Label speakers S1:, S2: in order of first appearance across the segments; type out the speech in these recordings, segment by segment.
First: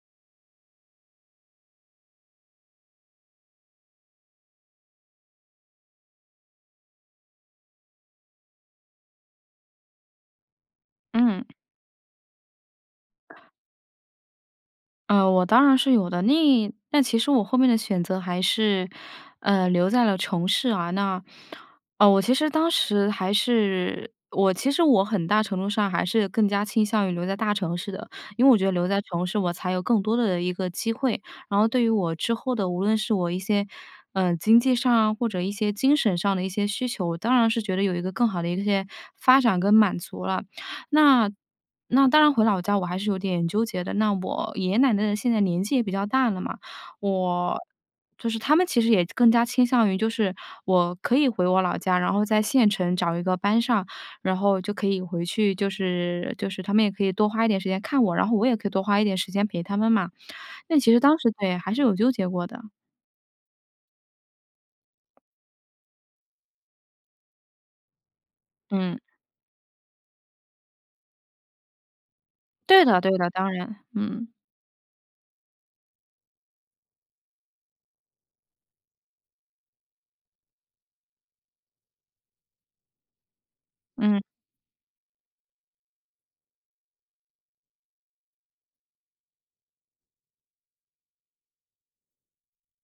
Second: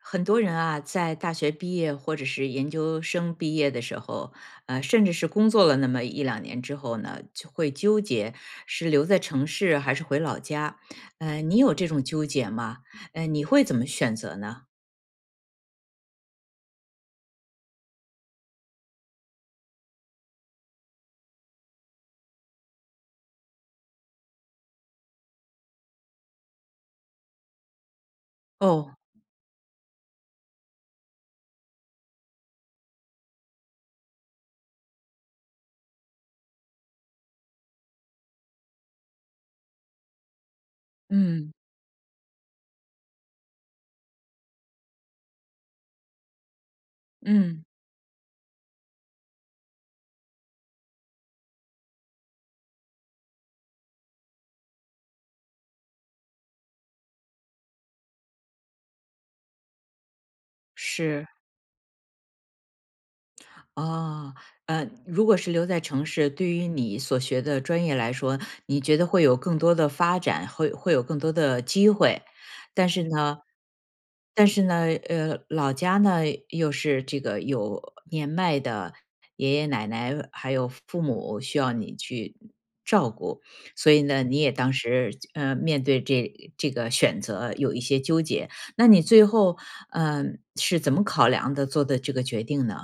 S1: 很多人啊，在大学毕业或者是研究生毕业的时候，呃，甚至是工作了那么1-2年之后呢，就会纠结，是留在城市还是回老家？呃，
S2: 嗯。
S1: 你有这种纠结吗？呃，你会怎么选择呢？
S2: 呃，我当然是有的，那但其实我后面的选择还是，呃，留在了城市啊。那呃，我其实当时还是我其实我很大程度上还是更加倾向于留在大城市的。因为我觉得留
S1: 哦。
S2: 在城市我才有更多的一个机会，然后对于我之后的无论是我一些，呃，经济上啊，或者一些精神上的一些需求，我当然是觉得有一个更好的一些发展跟满足了。那
S1: 嗯。
S2: 那当然回老家，我还是有点纠结的。那我爷爷奶奶的现在年纪也比较大了嘛，我
S1: 嗯。
S2: 就是他们其实也更加倾向于就是我可以回我老家，然后在县城找一个班上，然后就可以回去，就是就是他们也可以多花一点时间看我，然后我也可以多花一点时间陪他们嘛。那其实当时
S1: 是。
S2: 对，还是有纠结过的。
S1: 哦，呃，如果是留在城市，对于你所学的专业来说，你觉
S2: 嗯。
S1: 得会有更多的发展，会会有更多的机会。
S2: 对
S1: 但
S2: 的，
S1: 是
S2: 对的，
S1: 呢
S2: 当然，嗯。
S1: 但是呢，呃，老家呢，又是这个有年迈的爷爷奶奶，还有父父母需要你去照顾，所以呢，
S2: 嗯。
S1: 你也当时就呃，面对这呃这个选择有一些纠结。那你最后，嗯，是怎么考量的做的这个决定呢？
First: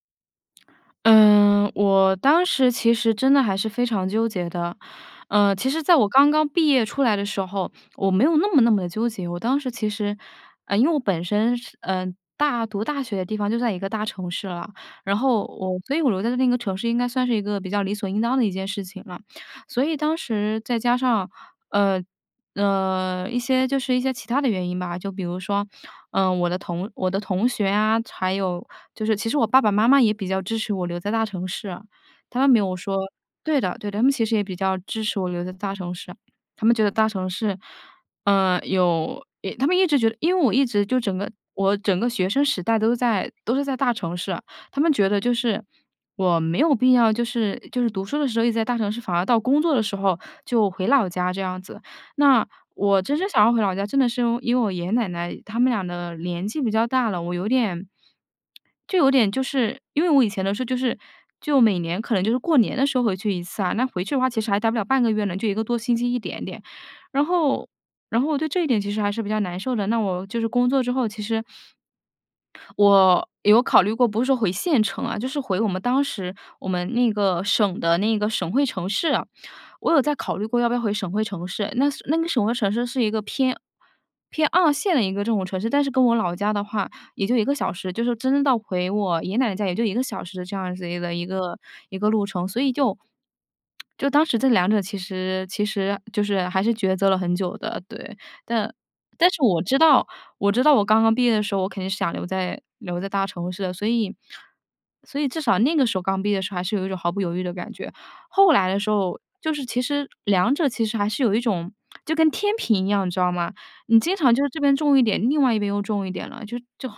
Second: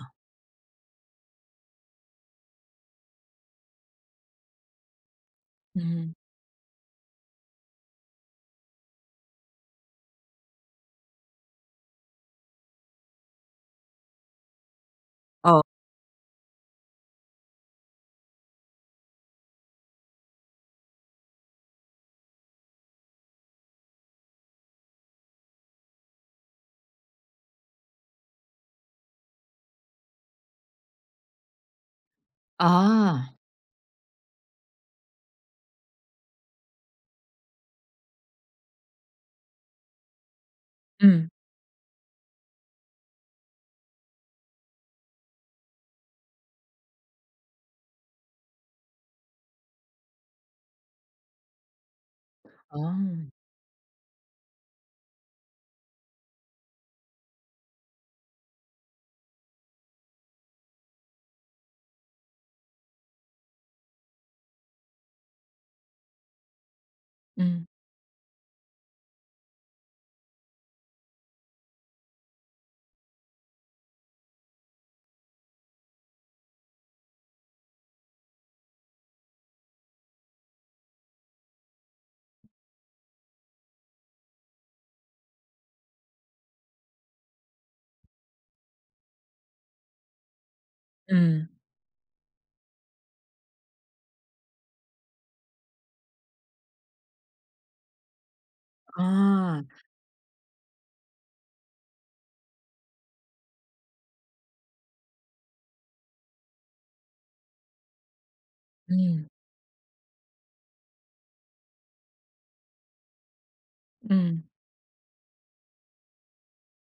S2: 嗯，我当时其实真的还是非常纠结的。呃，其实在我
S1: 嗯。
S2: 刚刚毕业出来的时候，我没有那么那么的纠结。我当时其实呃，因为我本身是呃，大读大学的地方就在一个大城市了。然后
S1: 哦。
S2: 我所以我留在那个城市应该算是一个比较理所应当的一件事情了。所以当时再加上，呃，呃，一些就是一些其它的原因吧，就比如说，呃，我的同我的同学啊，还有就是其实我爸爸妈妈也比较支持我留在大城市，他们没有说
S1: 啊。
S2: 对的，对的。他们其实也比较支持我留在大城市，他们觉得大城市，呃，有一他们一直觉得因为我一直就整
S1: 嗯。
S2: 个我整个学生时代都在都是在大城市。他们觉得就是，我没有必要，就是就是读书的时候一直在大城市，反而到工作的时候，就回老家这样子。那我真是
S1: 哦。
S2: 想要回老家真的是因为因为我爷爷奶奶他们俩的年纪比较大了，我有点就有点就是因为我以前的时候就是就每年可能就是过年的时候回去一次啊，那回去的话其实还呆不了半个月呢，就1个多星期一点点。然
S1: 嗯。
S2: 后然后我对这一点其实还是比较难受的，那我就是工作之后，其实我有考虑过，不是说回县城啊，就是回我们当时，我们那个省的那个省会城市，我有在考虑过要不要回省会城市。那那个省会城市是一个偏偏2线的一个这种城市，但是跟我老家的话也就1个小时，就是真到回我爷爷奶奶家也就1个小时的这样子的一
S1: 嗯。
S2: 个一个路程。所以就 就当时这两者其实其实就是还是抉择了很久的，对。但但是我
S1: 啊。
S2: 知道，我知道我刚刚毕业的时候，我肯定是想留在留在大城市的。所以所以至少那个时候刚毕业的时候，还是有一种毫不犹豫的感觉。后来的时候，
S1: 嗯。
S2: 就是其实两者其实还是有一种 就跟天平一样，你知道吗，你经常就
S1: 嗯。
S2: 是这边重一点，另外一边又重一点了，就就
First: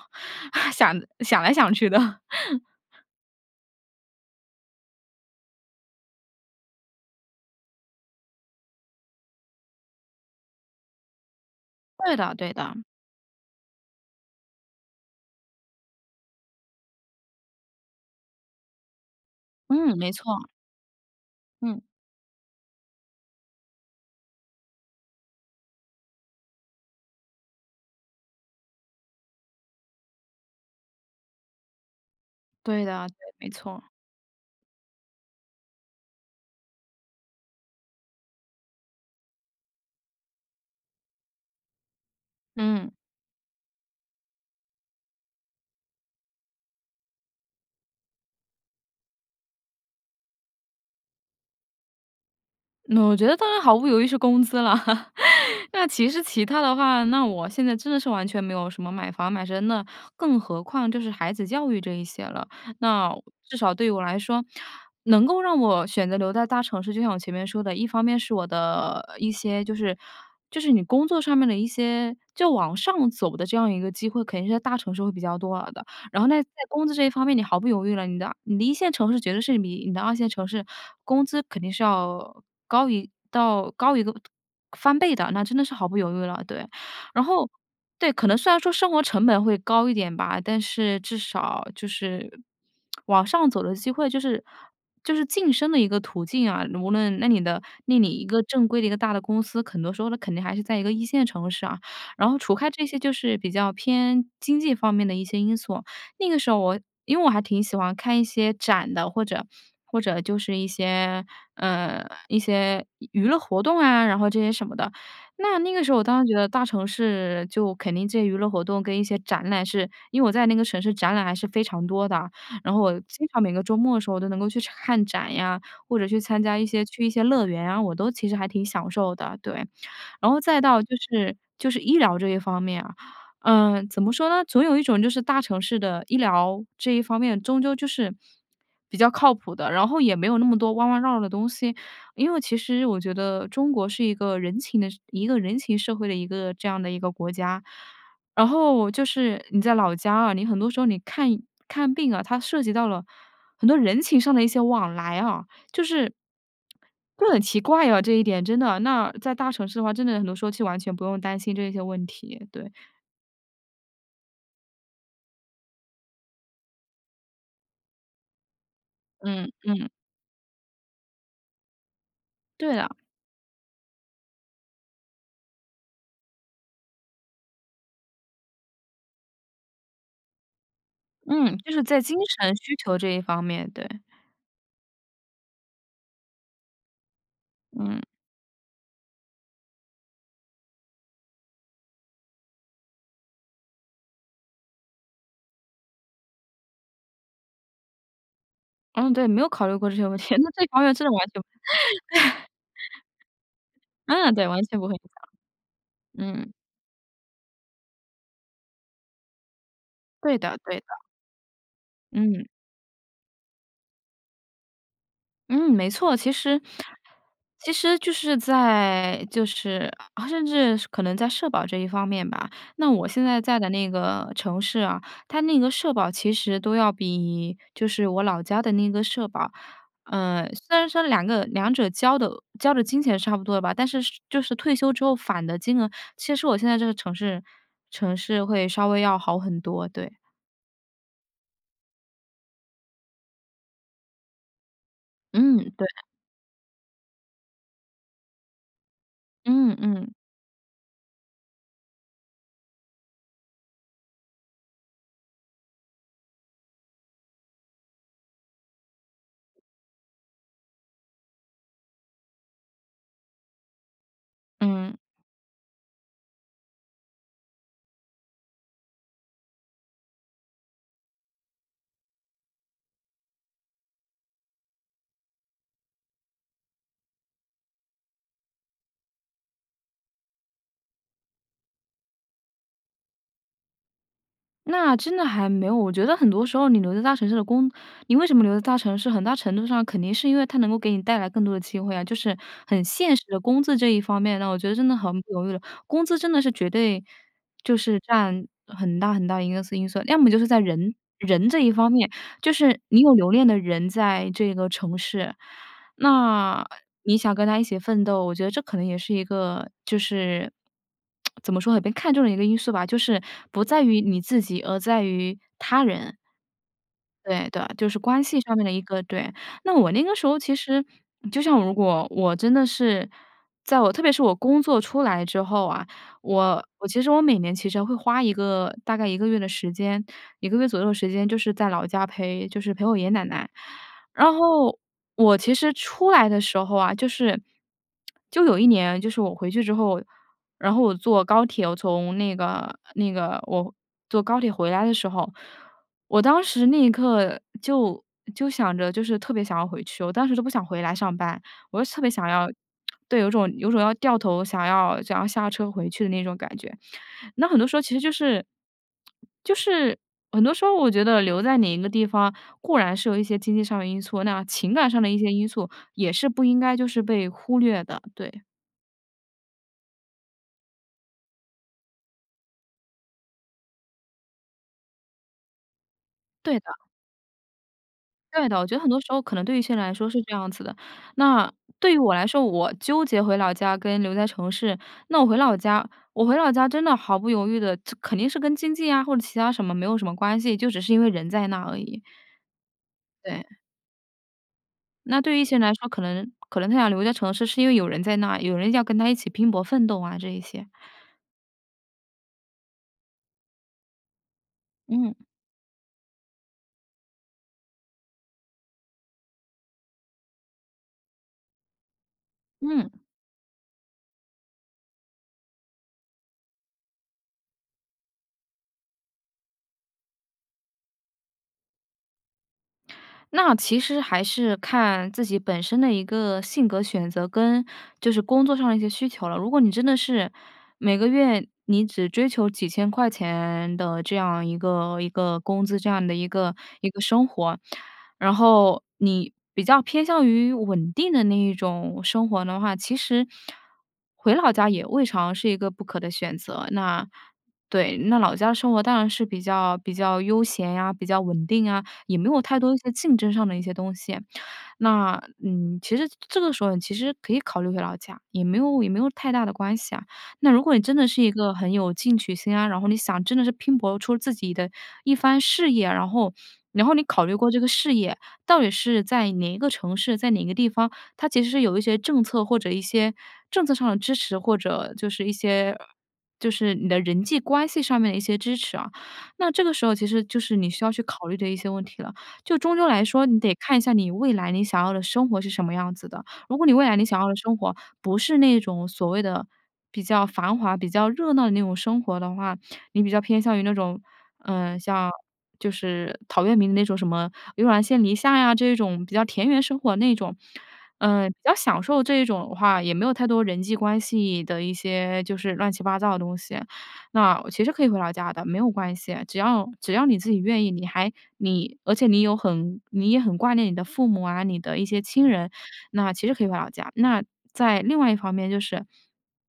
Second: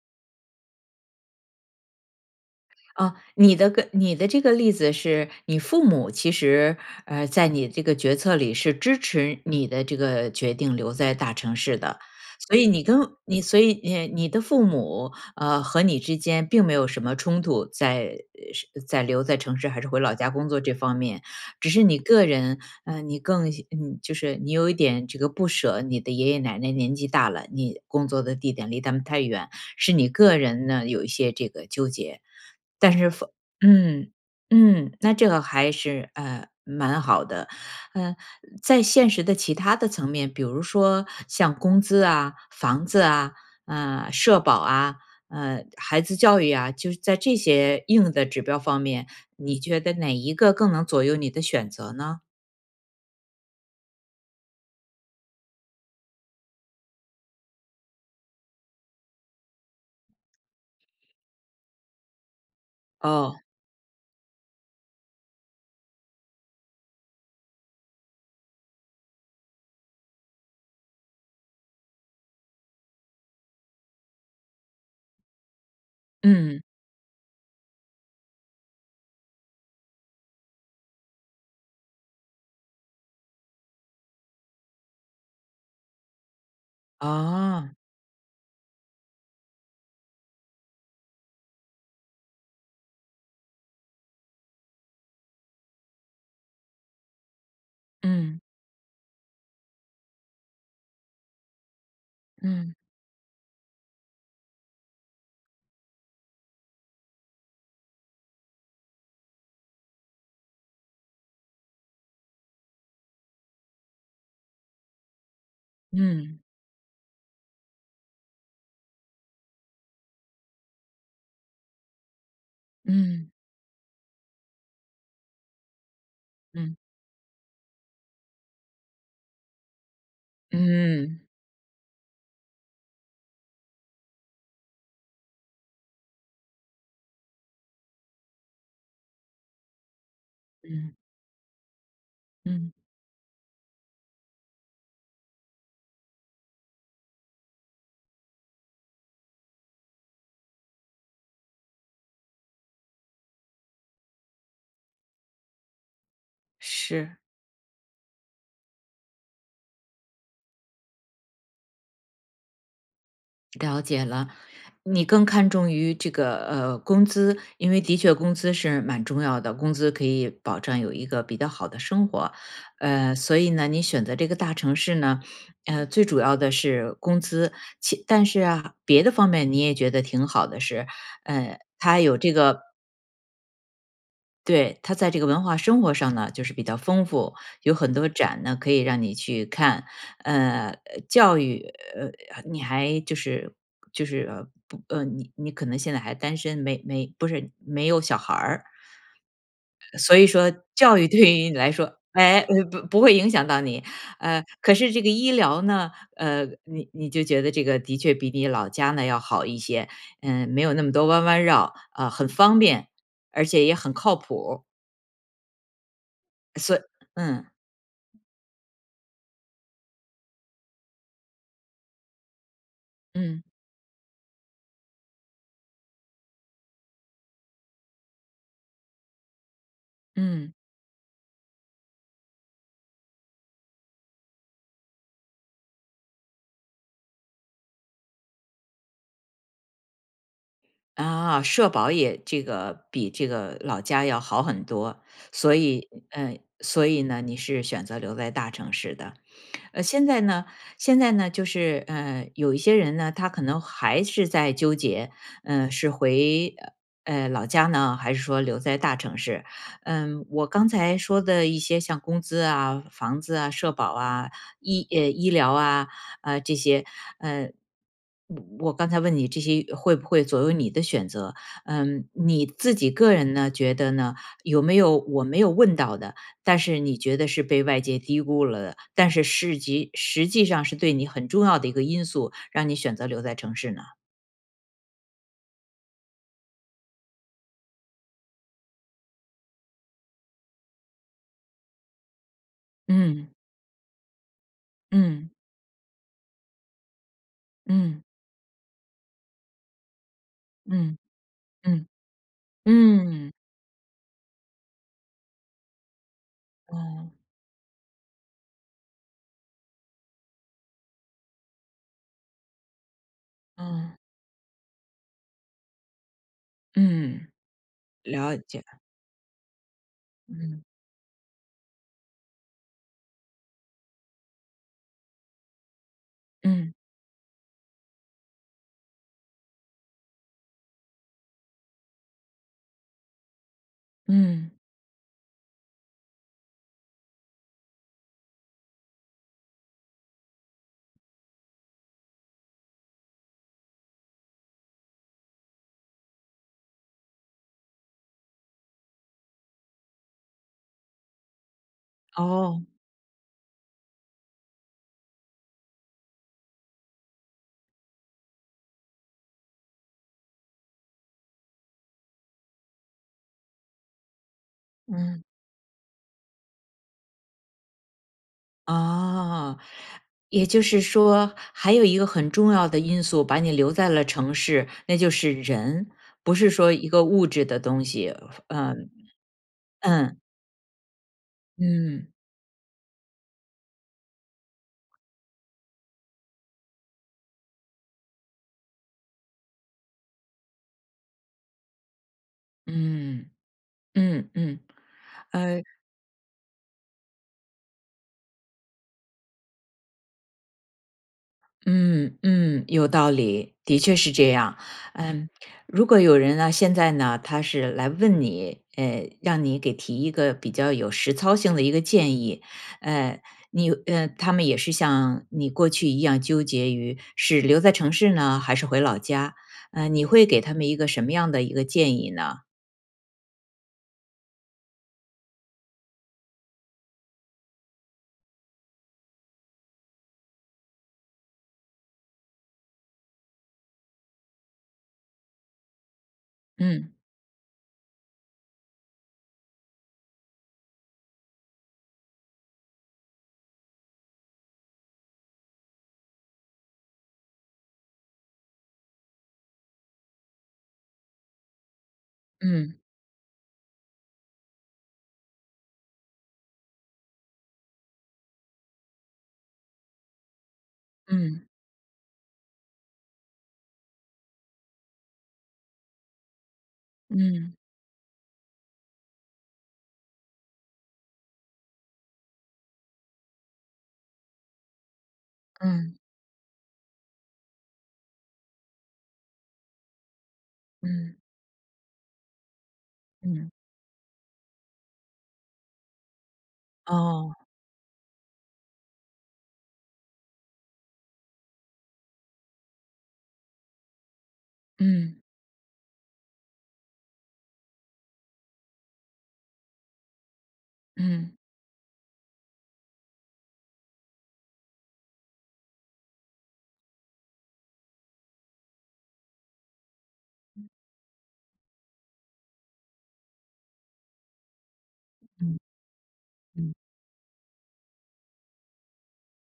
S2: 想想来想去的。
S1: 啊，你的个你的这个例子是，你父母其实，呃，在你这个决策里，是支持你的这个决定留在大城市的。
S2: 对的，对
S1: 所以你
S2: 的。
S1: 跟你所以你呃你的父母，呃，和你之间并没有什么冲突，在呃是在留在城市还是
S2: 嗯，
S1: 回
S2: 没
S1: 老家
S2: 错。
S1: 工作这方面。只
S2: 嗯。
S1: 是你个人，呃，你更嗯你就是你有一点这个不舍，你的爷爷奶奶年纪大了，你工作的地点离他们太远，是你个人呢，有一些这个纠结。
S2: 对
S1: 但
S2: 的，
S1: 是
S2: 对，
S1: 父
S2: 没错。
S1: 嗯，嗯，那这个还是，呃，蛮好的。呃，在现实的其它的层面，比如说像工资啊、房
S2: 嗯。
S1: 子啊，呃，社保啊，呃，孩子教育啊，就是在这些硬的指标方面，你觉得哪一个更能左右你的选择呢？
S2: 那我觉得当然毫不犹豫是工资了。那其实其他的话，那我现在真的是完全没有什么买房买车，那更何况就是孩子教育这一些了。那
S1: 哦。
S2: 至少对于我来说，能够让我选择留在大城市，就像我前面说的，一方面是我的一些就是就是你工作上面的一些就往上走的这样一个机会，肯定是在大城市会比较多的。然后呢，在
S1: 嗯。
S2: 工资这一方面，你毫不犹豫了，你的你的一线城市绝对是比你的二线城市工资肯定是要高于到高于一个翻倍的，那真的是毫不犹豫了，对。然后，
S1: 啊。
S2: 对，可能虽然说生活成本会高一点吧，但是至少就是，往上走的机会就是就是晋升的一个途径啊。无论那你的那你一
S1: 嗯。
S2: 个正规的一个大的公司，很多时候呢，肯定还是在一个一线城市啊。然后除开
S1: 嗯。
S2: 这些就是比较偏经济方面的一些因素，那个时候我因为我还挺喜欢看一些展的，或者或者就是一些，呃，一些娱娱乐活动啊，然后这些什么的。那那个时候我当然觉
S1: 嗯。
S2: 得大 e 城市就肯定这些娱乐活动跟一些展览是因为我在那个城市展览还是非常多的，然后我经
S1: 嗯。
S2: 常每个周末的时候都能够去看展呀，或者去参加一
S1: 嗯。
S2: 些去一些乐园啊，我都其实还挺享受的，对。然后再到就
S1: 嗯。
S2: 是就是医疗这一方面啊，呃，怎么说呢？总有一种就是大城市的医疗，这一方面终究就是，比较靠谱的，然后也没有那么多弯
S1: 嗯。
S2: 弯绕绕的东西。因为其
S1: 嗯。
S2: 实我觉得中国是一个人情的一个人情社会的一个这样的一个国家，然后就是你在老家啊，你很多时候你看看病啊，它涉及到了很多人情上的一些往来啊。就是
S1: 是。
S2: 会很奇怪啊，这一点真的。那在大城市的话，真的很多时候其实完全不用担心这些问题，对。
S1: 了解了。你更看重于这个，呃，工资，因为的确工资是蛮重要
S2: 嗯
S1: 的，工
S2: 嗯。
S1: 资可以保证有一个比较好的生活。
S2: 对啊。
S1: 呃，所以呢，你选择这个大城市呢，呃，最主要的是工资。其但是啊，别的方面你也觉得挺好的是，
S2: 嗯，
S1: 呃，
S2: 就是
S1: 它
S2: 在精
S1: 有这
S2: 神
S1: 个
S2: 需求这一方面，对。
S1: 对，它在这个文化生活上呢，就是比较丰富，有很
S2: 嗯。
S1: 多展呢，可以让你去看。呃，呃，教育，呃，呃，你还就是就是，呃，不呃，你你可能现在还单身，没没不是没有小孩儿。
S2: 嗯，对，没有考虑过这
S1: 呃，
S2: 些问
S1: 所以
S2: 题。那
S1: 说
S2: 这方面
S1: 教
S2: 真
S1: 育
S2: 的
S1: 对
S2: 完全
S1: 于
S2: 对。
S1: 你来说，哎，不不会影响到你。
S2: 嗯，
S1: 呃，
S2: 对，完
S1: 可
S2: 全不
S1: 是
S2: 会影
S1: 这个
S2: 响。
S1: 医疗呢，呃，
S2: 嗯。
S1: 你你就觉得这个的确比你老家呢要好一些，
S2: 对
S1: 嗯，
S2: 的
S1: 没有
S2: 对
S1: 那
S2: 的。
S1: 么多弯弯绕，啊，很
S2: 嗯。
S1: 方便，而且也很靠谱。
S2: 嗯，没错。其实
S1: 所以嗯。
S2: 其实就是在，就是啊，甚至可能在社保这一方面吧，那我现在
S1: 嗯。
S2: 在的那个城市啊，它那个社保其实都要比，就是我老家的那个社保嗯，
S1: 嗯。
S2: 虽然说两个两者交的交的金钱是差不多的吧，但是是就是退休之后返的金额，其实我现在这个城市城市会稍微要好很多，对。
S1: 啊，社保也这个比这个老家要好很多。所
S2: 嗯，对
S1: 以，
S2: 的。
S1: 呃，所以呢，你是选择留在大城市的。
S2: 嗯
S1: 呃，现
S2: 嗯。
S1: 在呢现在呢，就是，呃，有一些人呢，他可能还是在纠结，嗯，是回，呃，呃，老家呢，还是说留在大城市。嗯，我刚才说的一些像工资啊、房子啊、社保啊、医
S2: 嗯。
S1: 哎，医疗啊，啊，这些。呃，我我刚才问你这些会不会左右你的选择？嗯，你自己个人呢觉得呢，有没有我没有问到的，但是你觉得是被外界低估了的，但是市级实际上是对你很重要的一个因素，让你选择留在城市呢？
S2: 那真的还没有。我觉得很多时候你留在大城市的工你为什么留在大城市，很大程度上肯定是因为它能够给你带来更多的机会啊，就是很现实
S1: 嗯。
S2: 的工资这一方面。那我觉得真的很不
S1: 嗯。
S2: 犹豫了，工资真的是绝对就是
S1: 嗯。
S2: 占很大很大一个素因素。要么就是在人，
S1: 嗯，
S2: 人这一
S1: 嗯。
S2: 方面。就是你有留
S1: 嗯。
S2: 恋的人在这个城市，那，
S1: 嗯。
S2: 你想跟他一起奋斗，我觉得这可能也是一个就是 怎么说呢？被看中的一个因素吧。就是不在
S1: 嗯。
S2: 于你自己，而在于他人。
S1: 嗯。
S2: 对对，就是关
S1: 了
S2: 系上
S1: 解。
S2: 面的一个对。那我那个时候其
S1: 嗯。
S2: 实就像如果我真的是在我特别是我工作出来之后啊，我
S1: 嗯。
S2: 我其实我每年其实会花一个，大概1个月的时间，1个月左右的时间就是在老家陪就是陪我爷爷奶奶。然
S1: 嗯。
S2: 后我其实出来的时候啊，就是 就有一年就是我回去之后，然后我坐高铁，我从那个那个我坐高铁回来的时候，我当时那一刻就就想着就是特别想要回去，我当时就不想回来上班，我就特别想要
S1: 哦。
S2: 对，有种有种要掉头，想要想要下车回去的那种感觉。那很多时候其实就是 就是很多时候我觉得留在哪一个地方，固然是有一些经济上的因素，那情感上的一
S1: 嗯。
S2: 些因素也是不应该就是被忽略的，对。
S1: 啊。也就是说还有一个很重要的因素，把你留在了城市，那就是人。不是
S2: 对的。
S1: 说一个物质的东西。
S2: 对的，我觉得
S1: 嗯。
S2: 很多时候可能对一些人来说
S1: 嗯。
S2: 是这样子的。那，对于
S1: 嗯。
S2: 我来说，我纠结回老家跟留在城市。那我回老家，我回老家真的毫不犹豫的肯定是跟经济呀，或者其他什么没有什么关系，就只是因为人在那儿而已。
S1: 嗯。
S2: 对。
S1: 嗯嗯。
S2: 那对于一些
S1: 呃
S2: 人来说，可能可能他想留在城市是因为有人在那儿，有人要跟他一起拼搏奋斗啊这一些。
S1: 嗯，嗯，有道理。的确是这样。
S2: 嗯。
S1: 嗯，如果有人呢，现在呢，他是来问你，哎，让你给提一个比较有实操性的一个建议。
S2: 嗯。
S1: 呃，你呃，他们也是像你过去一样纠结于是留在城市呢还是回老家，呃，你会给他们一个什么样的一个建议呢？
S2: 那其实还是看自己本身的一个性格选择跟就是工作上的一些需求了。如果你真的是，每个月你只追求几千块钱的这样一个一个工资，这样的一个一
S1: 嗯。
S2: 个生活。然后你比较偏向于稳定的那一种生活的话，其实，回老家也未尝是一个不可的选择。那，对，那老家生活当然是比较比较悠闲啊，比较稳定啊，也没有太多
S1: 嗯。
S2: 一些竞争上的一些东西。那，嗯，其实这个时候其实可以考虑回老家，也没有也没有太大的关系啊。那如果你真的是一
S1: 嗯。
S2: 个很有进取心啊，然后你想真的是拼搏出自己的一番事业，然后，然后你考虑过
S1: 嗯。
S2: 这个事业到底是在哪一个城市，在哪个地方，他其实是有一些政策，或者一些政策上的支持，或者就是一些
S1: 嗯。
S2: 就是你的人际关系上面的一些支持啊。那这个时候其实就是你需要去
S1: 嗯
S2: 考虑的一些问题了。就终究来说，你
S1: 嗯。
S2: 得看一下你未来你想要的生活是什么样子的。如果你未来你想要的
S1: 哦。
S2: 生活不是那种所谓的比较繁华、比较热闹的那种生活的话，你比较偏向于那种，呃，像
S1: 嗯。
S2: 就是陶渊明那种什么悠然见篱下呀这种比较田园生活那种，呃，
S1: 嗯。
S2: 比较享受这一种的话，也没有太多人际关系的一些就是乱七八糟的东西，那其实可以回老家的，没有关系，只要只要你自己愿
S1: 嗯。
S2: 意。你还你而且你有很你也很挂念你的父母啊、你的一些亲人，
S1: 嗯。
S2: 那其实可以回老
S1: 嗯。
S2: 家。那在另外一方面就是，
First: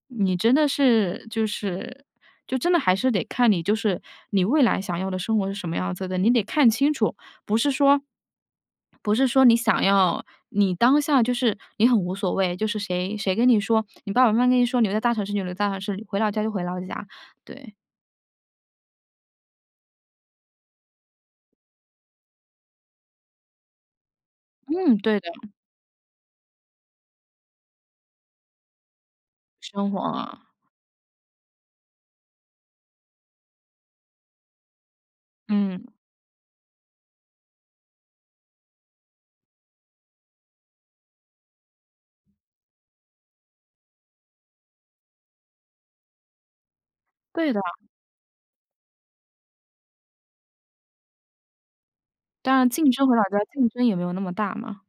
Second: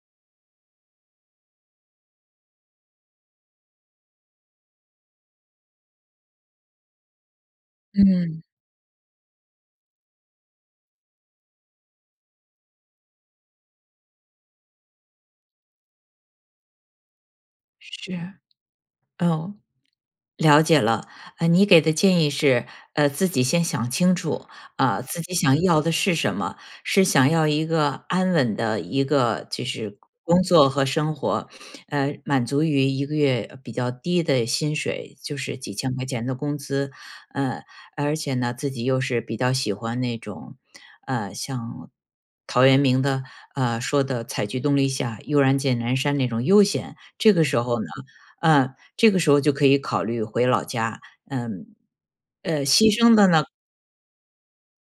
S2: 你真的是就是就真的还是得看你，就是你未来想要的生活是什么样子的，你得看清楚。不是说，
S1: 嗯。
S2: 不是说你想要，你当下就是你很无所谓，就是谁，谁跟你说，你爸爸妈妈跟你说：“你留在大城市就留在大城市，回老家就回老家。”对。
S1: 是。哦。了解了。呃，你给的建议是，呃，自己先想清楚，
S2: 嗯，
S1: 啊，
S2: 对
S1: 自
S2: 的。
S1: 己想要的是什么。是想要一个安稳的一个就
S2: 生
S1: 是
S2: 活
S1: 工
S2: 啊。
S1: 作和生活，呃，满足于一个月，呃，比较低的薪水，就是几
S2: 嗯。
S1: 千块钱的工资，呃，而且呢，自己又是比较喜欢那种，呃，像，陶渊明的，啊，说的采菊东篱下，悠然见南山那种悠闲。这个
S2: 对
S1: 时
S2: 的。
S1: 候呢，呃，这个时候就可以考虑回老家。嗯，
S2: 当
S1: 呃，
S2: 然，
S1: 牺
S2: 竞争
S1: 牲
S2: 回老
S1: 的
S2: 家
S1: 呢
S2: 竞争也没有那么大嘛。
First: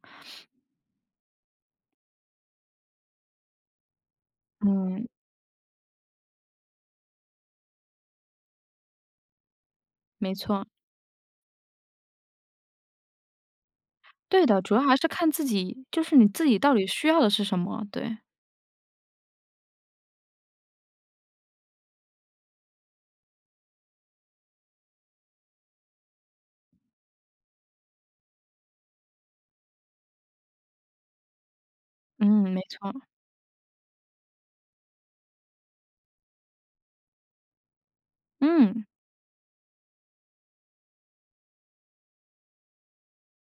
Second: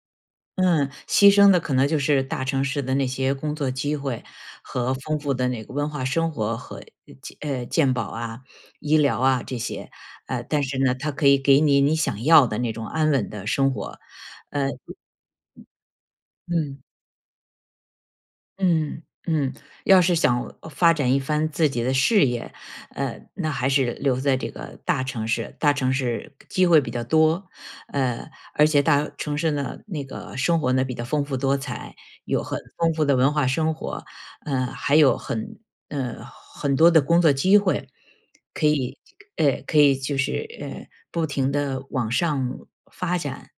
S1: 嗯，牺牲的可能就是大城市的那些工作机会和
S2: 嗯。
S1: 丰富的那个文化生活和，呃，健呃，健保啊、医疗啊这些。
S2: 没
S1: 呃，但
S2: 错。
S1: 是呢，它可以给你你想要的那种安稳的生活，
S2: 对的，
S1: 呃
S2: 主要还是看自己，就是你自己到
S1: 嗯。
S2: 底需要的是什么，对。
S1: 嗯，嗯，要是想发展一番自己的事业，呃，那还是留在这个大城市。大城市机会比较多，呃，而且大城市呢，那个生活呢，比较丰富多彩，有
S2: 嗯，没
S1: 很丰
S2: 错。
S1: 富的文化生活，呃，还有很呃，很多的工作机会，可
S2: 嗯。
S1: 以，呃，可以就是，呃，不停地往上发展。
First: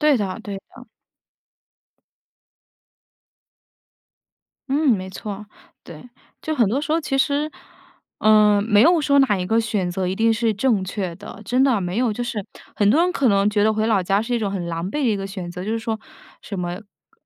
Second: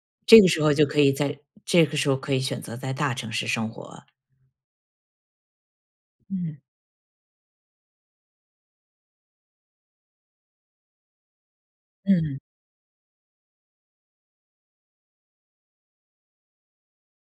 S2: 对的，
S1: 这个
S2: 对
S1: 时候
S2: 的。
S1: 就可以在这个时候可以选择在大城市生活。
S2: 嗯，没错，对。就
S1: 嗯。
S2: 很多时候其实，呃，没有说哪一个选择一定是正确的。真的，没有，就
S1: 嗯。
S2: 是很多人可能觉得回老家是一种很狼狈的一个选择，就是说，什么：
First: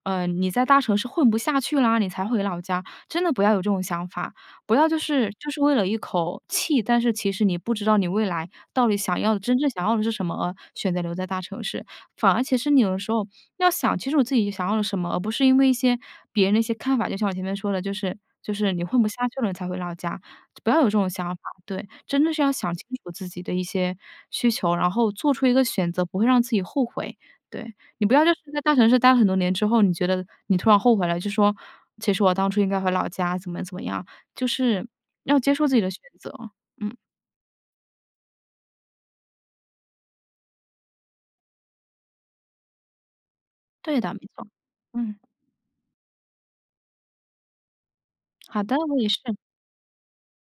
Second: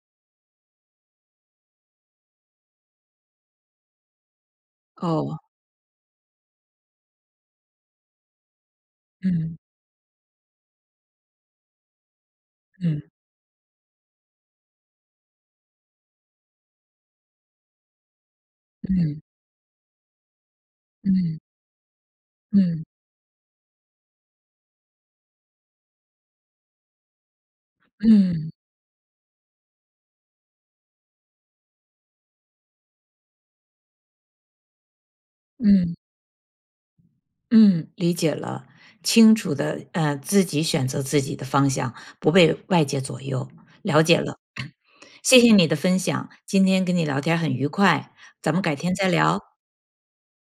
S2: “呃，你在大城市混不下去啦，你才回老家。“真的不要有这种想法。不要就是，
S1: 哦。
S2: 就是为了一口气，但是其实你不知道你未来到底想要的，
S1: 嗯。
S2: 真正想要的是什么，而选择留在大城市。反而其实你有的
S1: 嗯。
S2: 时候，要想，其实我自己想要了什么，而不是因为一些别人的一些看法。就像我前面说的，就是就是你混不
S1: 嗯。
S2: 下去了你才回老家，就不要有这种想
S1: 嗯。
S2: 法，对。真的是要想
S1: 嗯。
S2: 清楚自己的一些需求，然后做出一个选择，不会让自己后悔。对。你不要就是
S1: 嗯。
S2: 在大城市待了很多年之后，你觉得你突然后悔了，就说：“其实我当初应该回老家。”怎么怎么样。就是，要接受自己的
S1: 嗯。
S2: 选择。嗯。
S1: 嗯，理解了。清楚地，呃，自己选择自己的方向，不被外界左右。
S2: 对
S1: 了
S2: 的，
S1: 解
S2: 没
S1: 了。
S2: 错，嗯。
S1: 谢谢你的分享，今天跟你聊天儿很愉快，咱们
S2: 好
S1: 改
S2: 的，
S1: 天
S2: 我
S1: 再
S2: 也是。
S1: 聊。